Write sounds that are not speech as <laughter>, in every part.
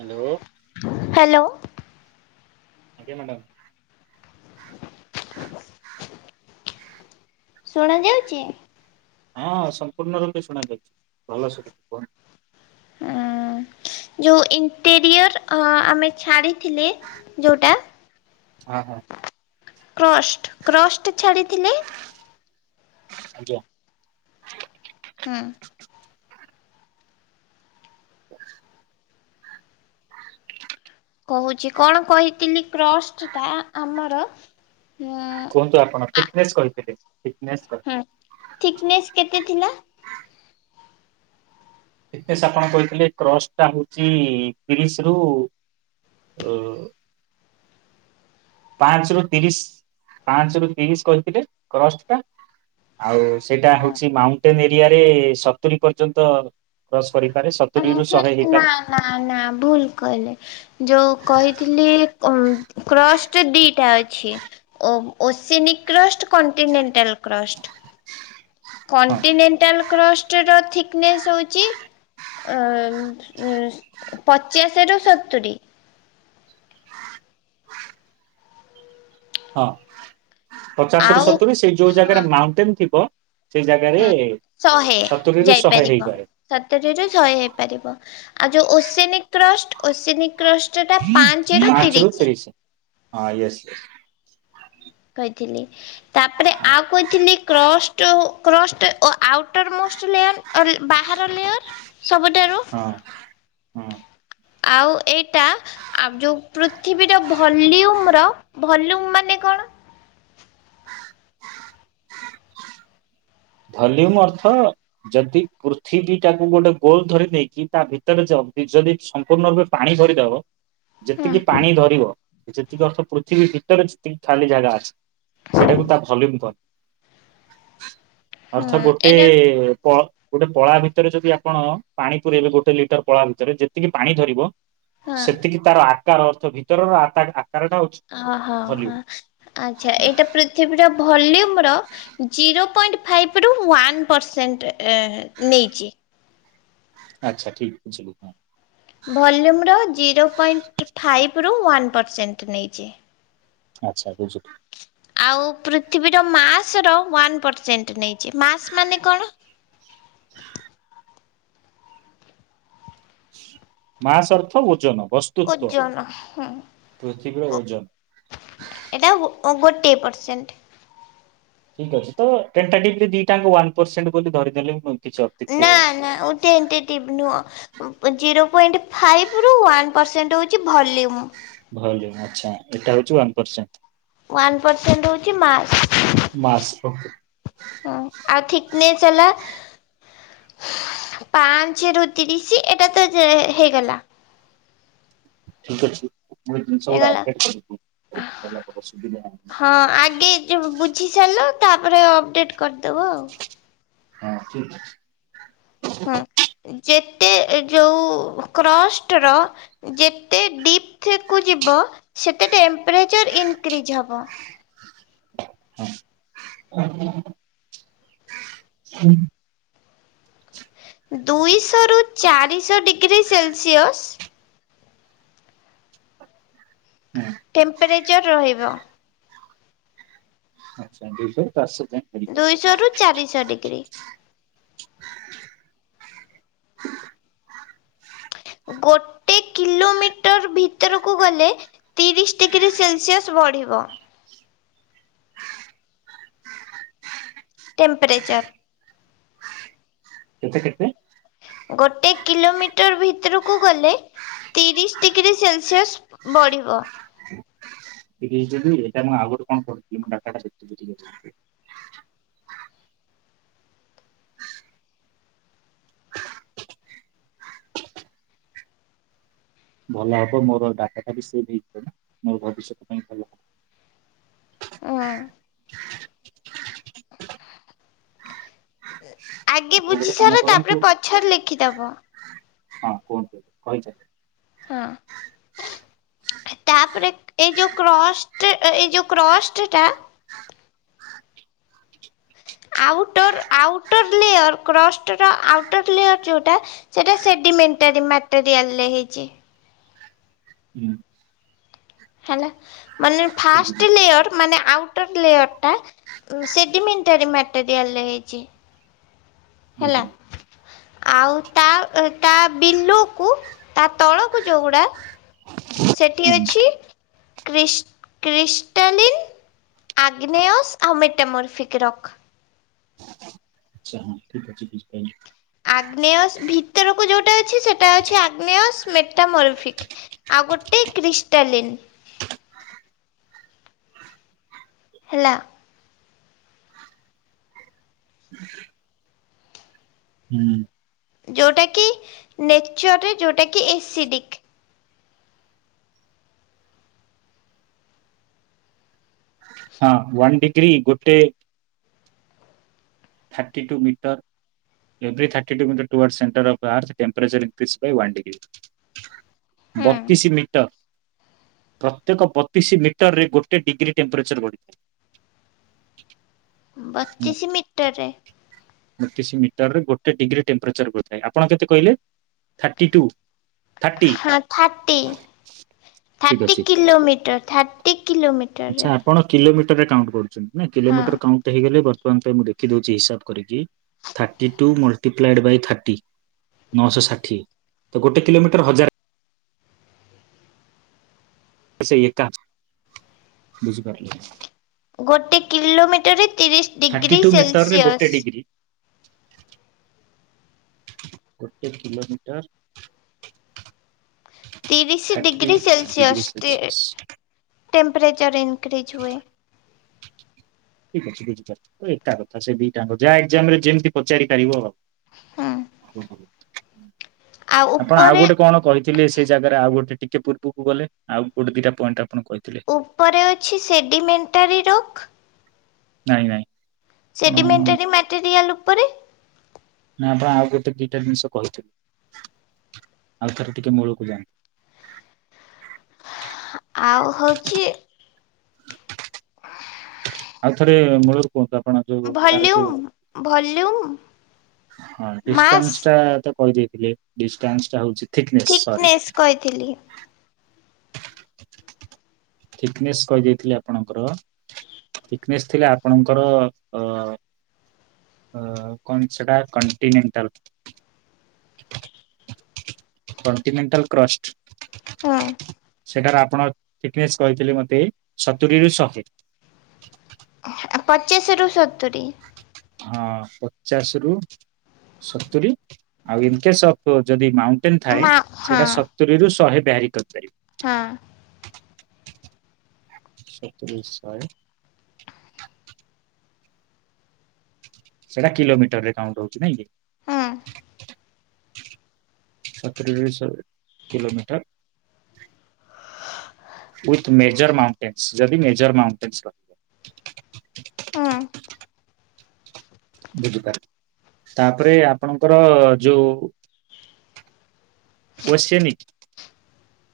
Hello. Hello. ଆଜ୍ଞା madam. ସୁଣା ଯାଉଛି? ହଁ ସମ୍ପୂର୍ଣ୍ଣ ରୂପେ ଶୁଣା ଯାଉଛି। ଭଲ ଶୁଭୁଛି କୁହ ଅଁ, ଯୋଉ ଇଣ୍ଟେରିୟର ଆମେ ଛାଡ଼ିଥିଲେ ଯୋଉଟା ହଁ ହଁ। କ୍ରଷ୍ଟ, କ୍ରଷ୍ଟ ଛାଡ଼ିଥିଲେ। ଆଜ୍ଞା। ହୁଁ। <inaudible> <inaudible> କୋହୁଚି କଣ କହିଥିଲି କ୍ରଷ୍ଟଟା ଆମର ଉଁ କିନ୍ତୁ ଆପଣ ଥିକନେସ୍ କହିଥିଲେ ଥିକନେସ୍ ଥିକନେସ କେତେ ଥିଲା? ଥିକନେସ୍ ଆପଣ କହିଥିଲେ କ୍ରସଟା ହୋଉଚି ତିରିଶରୁ ଉ ପାଞ୍ଚରୁ ତିରିଶ ପାଞ୍ଚରୁ ତିରିଶ କହିଥିଲେ କ୍ରସଟଟା ଆଉ ସେଇଟା ହୋଉଚି ମାଉଣ୍ଟେନ ଏରିଆରେ ସତୁୁରୀ ପର୍ଯ୍ୟନ୍ତ କ୍ରସ କରିପାରେ ସତୁରିରୁ ଶହେ ନା ହେଇପାରେ। ନା ନା ଭୁଲ କହିଲେ ଯୋଉ କହିଥିଲି ଉଁ କ୍ରସ୍ ଟ ଦିଇଟା ଅଛି ଓ ଓସେନିକ୍ କ୍ରସ କଣ୍ଟିନେଣ୍ଟାଲ୍ କ୍ରସଟ୍ ହଁ କଣ୍ଟିନେଣ୍ଟାଲ କ୍ରସଟ୍ ଥିକନେସ୍ ହୋଉଚି ଅ ଉଁ ପଚାଶ ରୁ ସତୁୁରୀ। ହଁ ପଚାଶରୁ ଆଉ ସତୁରୀ ସେଇ ଯୋଉ ହଁ ଜାଗାରେ ମାଉଣ୍ଟେନ ଥିବ ସେଇ ଜାଗାରେ ହଁ ସତୁରୀରୁ ଶହେ ହେଇପାରେ। ସତରୀର ଶହେ ହେଇପାରିବ ଆଉ ଯୋଉ ଓସେନିକ୍ କ୍ରଷ୍ଟ ଓସେନିକ କ୍ରଷ୍ଟଟା ପାଞ୍ଚେରୁ ପାଞ୍ଚ ରୁ ତିରିଶ। ହଁ ୟେସ୍ ୟେସ୍। କହିଥିଲି ତାପରେ ହଁ ଆଉ କହିଥିଲି କ୍ରଷ୍ଟ କ୍ରଷ୍ଟ ଓ ଆଉଟର ମୋଷ୍ଟ ଲେୟାର ଅଲ୍ ବାହାର ଲେୟାର ସବୁଠାରୁ ହଁ। ଆଉ ଏଇଟା ଆଉ ଯୋଉ ପୃଥିବୀର ଭଲ୍ୟୁମର ଭଲ୍ୟୁମ୍ ମାନେ କଣ? ଭଲ୍ୟୁମ୍ ଅର୍ଥ ଯଦି ପୃଥିବୀଟାକୁ ଗୋଟେ ଗୋଲ ଧରି ନେଇକି ତା ଭିତରେ ଯନ୍ତି ଯଦି ସମ୍ପୂର୍ଣ୍ଣ ରୂପେ ପାଣି ଧରିଦବ ହୁଁ ଯେତିକି ପାଣି ଧରିବ ଯେତିକି ଅର୍ଥ ପୃଥିବୀ ଭିତରେ ଯେତିକି ଖାଲି ଜାଗା ଅଛି ସେଇଟାକୁ ତା ଭଲ୍ୟୁମ କହ ହୁଁ ଅର୍ଥ ଗୋଟେ ଏଇଟା ପ ଗୋଟେ ପଳା ଭିତରେ ଯଦି ଆପଣ ପାଣି ପୁରଇବେ ଗୋଟେ ଲିଟର ପଳା ଭିତରେ ଯେତିକି ପାଣି ଧରିବ ହଁ ସେତିକି ତାର ଆକାର ଅର୍ଥ ଭିତରର ଆକାର ଆକାରଟା ଅଛି। ଅହ ହଁ ଆଚ୍ଛା ଏଇଟା ପୃଥିବୀରା ଭଲ୍ୟୁମ୍ ଆମର ଜିରୋ ପଏଣ୍ଟ ଫାଇପରୁ ୱାନ ପର୍ସେଣ୍ଟ ନେଇଚି। ଆଚ୍ଛା ଠିକ୍ ବୁଝିଲୁ ହଁ। ଭଲ୍ୟୁମର ଜିରୋ ପଏଣ୍ଟ ଫାଇପରୁ ୱାନ୍ ପର୍ସେଣ୍ଟ ନେଇଚି। ଆଚ୍ଛା ବୁଝୁଲି। ଆଉ ପୃଥିବୀର ମାସର ୱାନ୍ ପର୍ସେଣ୍ଟ ନେଇଚି ମାସ୍ ମାନେ କଣ? ହଁ ମାସ ଅର୍ଥ ଓଜନ ବସ୍ ଓଜନ ହୁଁ। ପୃଥିବୀର ଓଜନ। ଏଟା ଓ ଗୋଟିଏ ପର୍ସେଣ୍ଟ। ଠିକ ଅଛି ତ ଟେଣ୍ଟେଟିଭ୍ ଦିଇଟା ଆଙ୍କ ୱାନ୍ ପର୍ସେଣ୍ଟ ବୋଲି ଧରିଦେଲେ ବି ମ କିଛି ଅତ୍ୟୁକ୍ତି ନା ହେବନାଇଁ। ନା ଟେଣ୍ଟେଟିଭ୍ ନୁଅଁ ଉଁ ଜିରୋ ପଏଣ୍ଟ ଫାଇପରୁ ୱାନ୍ ପର୍ସେଣ୍ଟ ହୋଉଚି ଭଲ୍ୟୁମ୍। ଭଲ୍ୟୁମ୍ ଆଛା ଏଇଟା ହୋଉଚି ୱାନ ପର୍ସେଣ୍ଟ। ୱାନ୍ ପର୍ସେଣ୍ଟ ହୋଉଚି ମାସ୍। ମାସ୍ ଓ। ହଁ ଆଉ ଥିକନେସ୍ ହେଲା ପାଞ୍ଚେରୁ ତିରିଶ ଏଟା ତ ଯେ ହେଇଗଲା। ଠିକ ଅଛି ମୁଁ ଏ ଜିନିଷଗୁଡା ହେଇଗଲା ଅପଡେଟ୍ କରିବି ଭଲ ହବ ସୁବିଧା ହବ। ହଁ ଆଗେ ଯ ବୁଝି ସାରିଲ ତାପରେ ଅପଡେଟ କରିଦବ ଆଉ। ହଁ ଠିକ୍ ଅଛି। ହଁ ଯେତେ ଯୋଉ କ୍ରଷ୍ଟ ର ଯେତେ ଡିପ୍ଥ କୁ ଯିବ ସେତେ ଟେମ୍ପରେଚର ଇନକ୍ରିଜ୍ ହବ। <inaudible> ହୁଁ। ଦୁଇଶହରୁ ଚାରିଶହ ଡିଗ୍ରୀ ସେଲସିଅସ୍ ହୁଁ। ଟେମ୍ପରେଚର୍ ରହିବ। ଆଛା ଦୁଇଶହରୁ ଚାରିଶହ ଯାଏଁ ଭେରି କରିବ। ଦୁଇଶହରୁ ଚାରିଶହ ଡିଗ୍ରୀ। ଗୋଟେ କିଲୋମିଟର ଭିତରକୁ ଗଲେ ତିରିଶ ଡିଗ୍ରୀ ସେଲସିଅସ୍ ବଢ଼ିବ। ଟେମ୍ପ୍ରରେଚର। କେତେ କେତେ। ଗୋଟେ କିଲୋମିଟର ଭିତରକୁ ଗଲେ ତିରିଶ ଡିଗ୍ରୀ ସେଲସିଆସ୍ ବଢିବ। ତିରିଶି ଡ଼ିଗ୍ରୀ ଏଇଟା ମୁଁ ଆଗରୁ କଣ କରୁଥିଲି ମୁଁ ଡାଟା ଦେଖଦ <inaudible> <inaudible> ଭଲ ହବ ମୋର ଡାଟା ଟା ବି ସେଭ୍ ହେଇଯିବ ମୋର ଭବିଷ୍ୟତ ପାଇଁ ଭଲ ହବ। ହଁ। ଆଗେ ଆପଣ ବୁଝି ଗୋଟେ କାମ ସାର କରନ୍ତୁ ତାପରେ ପଛରେ ଲେଖିଦେବ। ହଁ କୁହନ୍ତୁ କହିଯାଅ। ହଁ। ତାପରେ ଏଇ ଯୋଉ କ୍ରଶ୍ ଟେ ଏଇ ଯୋଉ କ୍ରଷ୍ଟ ଟା ଆଉଟର୍ ଆଉଟର ଲେୟର୍ କ୍ରଷ୍ଟର ଆଉଟର୍ ଲେୟର୍ ଯେଉଟା ସେଟା ସେଡିମେଣ୍ଟାର ମାଟରିଆଲ ରେ ହେଇଚି। ହୁଁ। ହେଲା ମାନେ ବୁଝିଲି ଫାଷ୍ଟ ଲେୟର ମାନେ ଆଉଟର ଲେୟର ଟା ସେଡିମେଣ୍ଟାରୀ ମଟେରିଆଲ ରେ ହେଇଚି। ହେଲା ବୁଝିଲି। ଆଉ ତା ତା ବିଲୁକୁ ତା ତଳକୁ ଯୋଉଗୁଡ଼ା ସେଠି ହୁଁ ଅଛି କ୍ରିଶ୍ କ୍ରିଷ୍ଟଲିନ୍ ଆଗ୍ନେୟସ ଆଉ ମେଟେ ମୋରଫିକ ରକ୍। ଆଚ୍ଛା ହଁ ଠିକ ଅଛି ବୁଝିପାଇଲି। ଆଗ୍ନେୟଶ୍ ଭିତରକୁ ଯୋଉଟା ଅଛି ସେ ଟା ଅଛି ଆଗ୍ନେୟସ୍ ମେଟାମରଫିକ୍ ଆଉ ଗୋଟେ କ୍ରିଷ୍ଟାଲିନ୍। ହେଲା। <inaudible> ହୁଁ। ଯଉଟାକି ନେଚର୍ ରେ ଯଉଟାକି ଏସିଡ଼ିକ୍। ହଁ ୱାନ୍ ଡିଗ୍ରୀ ଗୋଟେ ଥାର୍ଟି ଟୁ ମିଟର୍ <unintelligible> ହୁଁ। ବତିଶି ମିଟର୍। ପ୍ରତ୍ୟେକ ବତିଶି ମିଟର୍ ରେ ଗୋଟେ ଡିଗ୍ରୀ ଟେମ୍ପରେଚର୍ ବଢ଼ିଥାଏ। ହେଲା ବତିଶି ମିଟର୍ ରେ। ବତିଶି ମିଟରରେ ଗୋଟେ ଡିଗ୍ରୀ ଟେମ୍ପରେଚର୍ ବଢିଥାଏ ଆପଣ କେତେ କହିଲେ ଥାର୍ଟି ଟୁ। ଥାର୍ଟି ହଁ ଥାର୍ଟି ଠିକ ଥାର୍ଟି ଅଛି। କିଲୋମିଟର ଥାର୍ଟି କିଲୋମି ଆଚ୍ଛା ଆପଣ କିଲୋମିଟରରେ କାଉଣ୍ଟ୍ କରୁଚନ୍ତି ନା ହଁ କିଲୋମିଟର କାଉଣ୍ଟ୍ ହେଇଗଲେ ବର ବର୍ତ୍ତମାନ୍ ମୁଁ ଦେଖିଦଉଚି ହିସାବ୍ କରିକି ଥାଟି ଟୁ ମଲ୍ଟିପ୍ଲାଇଡ୍ ବାଏ ଥାଟି। ନଅଶ ଷାଠିଏ ତ ଗୋଟେ କିଲୋମିଟର ହଜାରେ ସେଇ ଏକା ବୁଝିପାରିଲି ଗୋଟେ କିଲୋମିଟରରେ ତିରିଶ୍ ଥାର୍ଟି ଡିଗ୍ରୀ ଟୁ ମିଟରରେ ଗୋଟେ ସେଲସିଅସ୍। ଡିଗ୍ରୀ ଗୋଟେ କିଲୋମିଟର୍ ତିରିଶ ଡିଗ୍ରୀ ଡିଗ୍ରୀ ସେଲସିଅସ୍ ଟି ସେଲସିୟସ୍ ଟେମ୍ପରେଚର୍ ଇନ୍ କ୍ରିଜ୍ ହୁଏ। ଠିକ୍ ଅଛି ବୁଝିପାରିଲି ଏକା କଥା ସେ ଦିଟାଙ୍କ ଯା ଏକ୍ଜାମ ରେ ଯେମିତି ପଚାରି ପାରିବ ଆଉ। ହୁଁ ଆପଣ ଆଉ ଗୋଟେ କଣ କହି ଥିଲେ ସେଇ ଜାଗାରେ ଆଉ ଗୋଟେ ଟିକେ ପୂର୍ବକୁ ଗଲେ ଆଉ ଗୋଟେ ଦିଟା ପଏଣ୍ଟ ଆପଣ କହିଥିଲେ ଉପରେ ଅଛି ସେଡ଼ିମେଣ୍ଟାରୀ ରୋକ୍ ନାଇଁ ନାଇଁ। ଆପଣ ସେଡିମେଣ୍ଟାରୀ ମେଟେରିଆଲ ଉପରେ ନା ଆପଣ ଆଉ ଗୋଟେ ଦିଟା ଜିନିଷ କହୁଥିଲେ ଆଉ ଥରେ ଟିକେ ମୂଳକୁ ଯାଆନ୍ତୁ। ଆଉ ହଉଚି <unintelligible> ଆଉ ଥରେ ମୂଳରୁ କୁହନ୍ତୁ ଆ ଭଲ୍ୟୁମ- ଭଲ୍ୟୁମ୍। ହଁ ଡିଷ୍ଟାନ୍ସ ଟା ତ କହିଦେଇଥିଲି ଡିଷ୍ଟାନ୍ସ୍ ଟା ହଉଚି ଥିକ୍ ନେସ୍ କହିଥିଲି। <inaudible> ଥିକ୍ ନେସ୍ କହିଦେଇଥିଲି ଆପଣଙ୍କର ଥିକ୍ ନେସ୍ ଥିଲେ ଆପଣଙ୍କର ଅ ଅ- କଣ୍ ସେଟା କଣ୍ଟିନେଣ୍ଟାଲ୍। Continental crust. ହଁ। ସେଠାରେ ଆପଣ ଫିଟ୍ ନେସ୍ କହିଥିଲେ ମୋତେ ସତୁରୀ ରୁ ଶହେ। ଆ-ପଚାଶରୁ ସତୁରି। ହଁ ପଚାଶ୍ ରୁ ସତୁରି ଆଉ ଇନ୍ କେସ୍ ଅଫ୍ ଯଦି ମାଉଣ୍ଟ୍ ଟେନ୍ ଥାଏ ମା ସେଇଟା ହଁ ସତୁରିରୁ ଶହେ ବ୍ୟରିଂ କରିପାରିବ। ହଁ। ସତୁରି ରୁ ଶହେ। ସେଟା କିଲୋମିଟରରେ କାଉଣ୍ଟ୍ ହଉଚି ନାଇଁ କି? ହଁ ସତୁୁରୀ ରୁ ଶହେ କିଲୋମିଟର ୱିଥ୍ ମେଜର ମାଉଣ୍ଟେନସ ଯଦି ମେଜର ମାଉଣ୍ଟେନସ ର <inaudible> ତାପରେ ଆପଣଙ୍କର ଯୋଉ ବସେ ନିି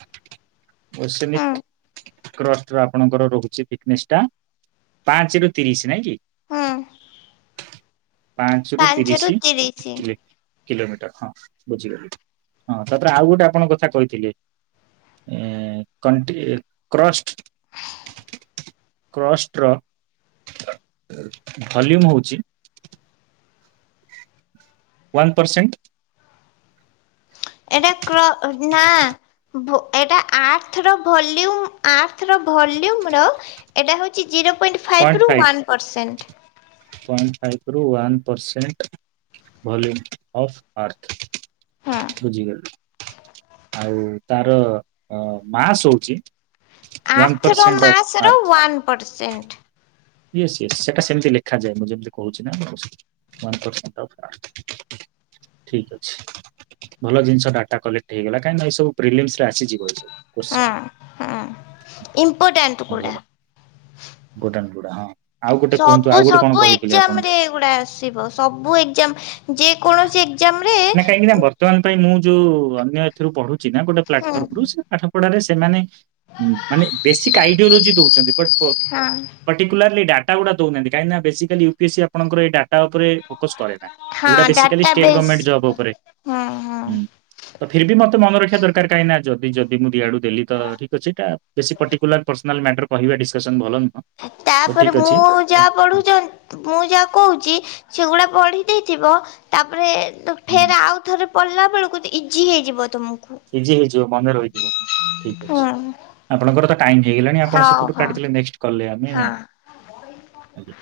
<unintelligible> ହଁ ଆର୍ସେନିକ ଟ୍ରଷ୍ଟ ରୁ ଆପଣଙ୍କର ରହୁଛି ବିଯିନେସ ଟା ପାଞ୍ଚରୁ ତିରିଶ ନାଇଁ କି <inaudible> ପାଞ୍ଚରୁ ତିରିଶ ଥିଲେ କିଲୋମିଟର ହଁ ବୁଝିଗଲି ହଁ ତାପରେ ଆଉ ଗୋଟେ ଆପଣଙ୍କ କଥା କହିଥିଲେ ଏ କଣ୍ଟି କ୍ରଷ୍ଟ କ୍ରଷ୍ଟ ର ଭଲ୍ୟୁମ୍ ହଉଚି ୱନ୍ ପରସେଣ୍ଟ ଏଇଟା କ ନା ଏଟା ଆର୍ଥର ଭଲ୍ୟୁମ ଆର୍ଥ ର ଭଲ୍ୟୁମ ର ଏଟା ହଉଛି ଅଛି ଜିରୋ ପଏଣ୍ଟ୍ ଫାଇଭ ରୁ ୱାନ୍ ପରସେଣ୍ଟ୍। ପଏଣ୍ଟ୍ ଫାଇଭ ରୁ one percent volume of earth. ହଁ। ବୁଝିଗଲି ଆଉ ତାର ଅ ମାସ୍ ହଉଛି। ୱାନ ଆର୍ଥ ର ପରସେଣ୍ଟ ଅଫ୍ ମାସ୍ ର ୱାନ୍ ପରସେଣ୍ଟ୍। ୟେସ୍ ୟେସ୍ ସେଟା ସେମତି ଲେଖାଯାଏ ମୁଁ ଯେମିତି କହୁଛି ନା ଆପଣଙ୍କୁ ୱାନ୍ ପରସେଣ୍ଟ୍ ଅଫ୍ ଆର୍ଥ। ଠିକ୍ ଅଛି। ଭଲ ଜିନିଷ ଡାଟା କଲେକ୍ଟ୍ ହେଇଗଲା କାଇନା ଏଇ ସବୁ ପ୍ରିଲିମସ୍ ରେ ଆସିଯିବ ଏ ସବୁ। ହଁ କୋଶ୍ଚିନ୍ ହଁ। ଇମ୍ପୋର୍ଟାଣ୍ଟ ଗୁଡ଼ା। ଭୁଟାନ। କୋଉଟା ହଁ। ଆଉ ଗୋଟେ କୁହନ୍ତୁ ସବୁ ଆଉ ଗୋଟେ କଣ ସବୁ କହିଥିଲେ ଆପଣ? ଏକ୍ଜାମ ରେ ଏଇଗୁଡା ଆସିବ ସବୁ ଏକ୍ଜାମ। ଯେକୌଣସି ଏକ୍ଜାମ ରେ। ନା କାହିଁକି ନା ବର୍ତ୍ତମାନ ପାଇଁ ମୁଁ ଯୋଉ ଅନ୍ୟ ଏଥିରୁ ପଢୁଛି ନା ଗୋଟେ ହୁଁ ପ୍ଲାଟଫର୍ମ ରୁ ସେ ପାଠପଢାରେ ସେମାନେ। ମାନେ ବେସିକ୍ ଆଇଡିଓଲୋଜି ଦଉଛନ୍ତି ବଟ୍ ପ, ଆଚ୍ଛା। ପଟିକୁଲାର୍ଲି ଡାଟ ଗୁଡା ଦଉନାହାନ୍ତି କାହିଁକି ନା ବେସିକାଲି ୟୁପିଏସି ଆପଣଙ୍କର ଏ ଡା ଉପରେ। ଫୋକସ୍ କରେନା ହଁ ଏଇଗୁଡା ବେଶିକାଲି data state base government job ଉପରେ ହଁ ହଁ ହୁଁ। ତ ଫିର୍ ବି ମତେ ମନ ରଖିବା ଦରକାର କାହିଁକିନା ଯଦି ଯଦି ମୁଁ ଦିଆଡୁ ଦେଲି ତ ଠିକ୍ ଅଛି ଏଇଟା ବେଶି ପର୍ଟିକୁଲାର୍ ପର୍ସନାଲ୍ ମ୍ୟାଟର୍। କହିବା ଡିସକସନ୍ ଭଲ‌ ନୁହଁ। ତ ତାପରେ ଠିକ ମୁଁ, ଅଛି ତ ଯାହା ପଢୁଚନ୍ ମୁଁ ଯାହା କହୁଛି ସେଗୁଡ଼ା ପଢ଼ି ଦେଇଥିବ ତାପରେ, ତ ହୁଁ ଫେର୍ ଆଉ ଥରେ ପଡ଼ିଲା ବେଳକୁ ତ ଇଜି ହେଇଯିବ ତୁମକୁ। ଇଜି ହେଇଯିବ ମନେ ରହିଯିବ ହଁ ଠିକ୍ ହୁଁ ଅଛି ଆପଣଙ୍କର ତ, ଟାଇମ୍ ହେଇଗଲାଣି ଆପଣ ହଉ ସେପଟୁ ହଉ କାଟି ଦେଲେ ନେଷ୍ଟ କଲ୍ ରେ ଆମେ ହଁ ଆଜ୍ଞା।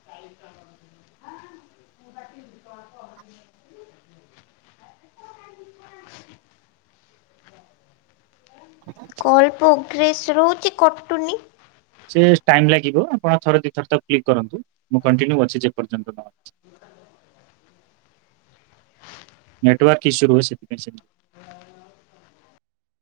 <unintelligible> <unintelligible> କଲ୍ ପ୍ରୋଗ୍ରେସ୍ ରହୁଛି କଟୁନି। ସେ ଟାଇମ୍ ଲାଗିବ ଆପଣ ଥରେ ଦି ଥର ତାକୁ କ୍ଲିକ୍ କରନ୍ତୁ ମୁଁ କଣ୍ଟିନ୍ୟୁ ଅଛି ଯେ ପର୍ଯ୍ୟନ୍ତ ନହେଇଛି। ନେଟୱର୍କ ଇସୁ ରହୁଛି ସେଥିପାଇଁ ସେମିତି ହୁଏ।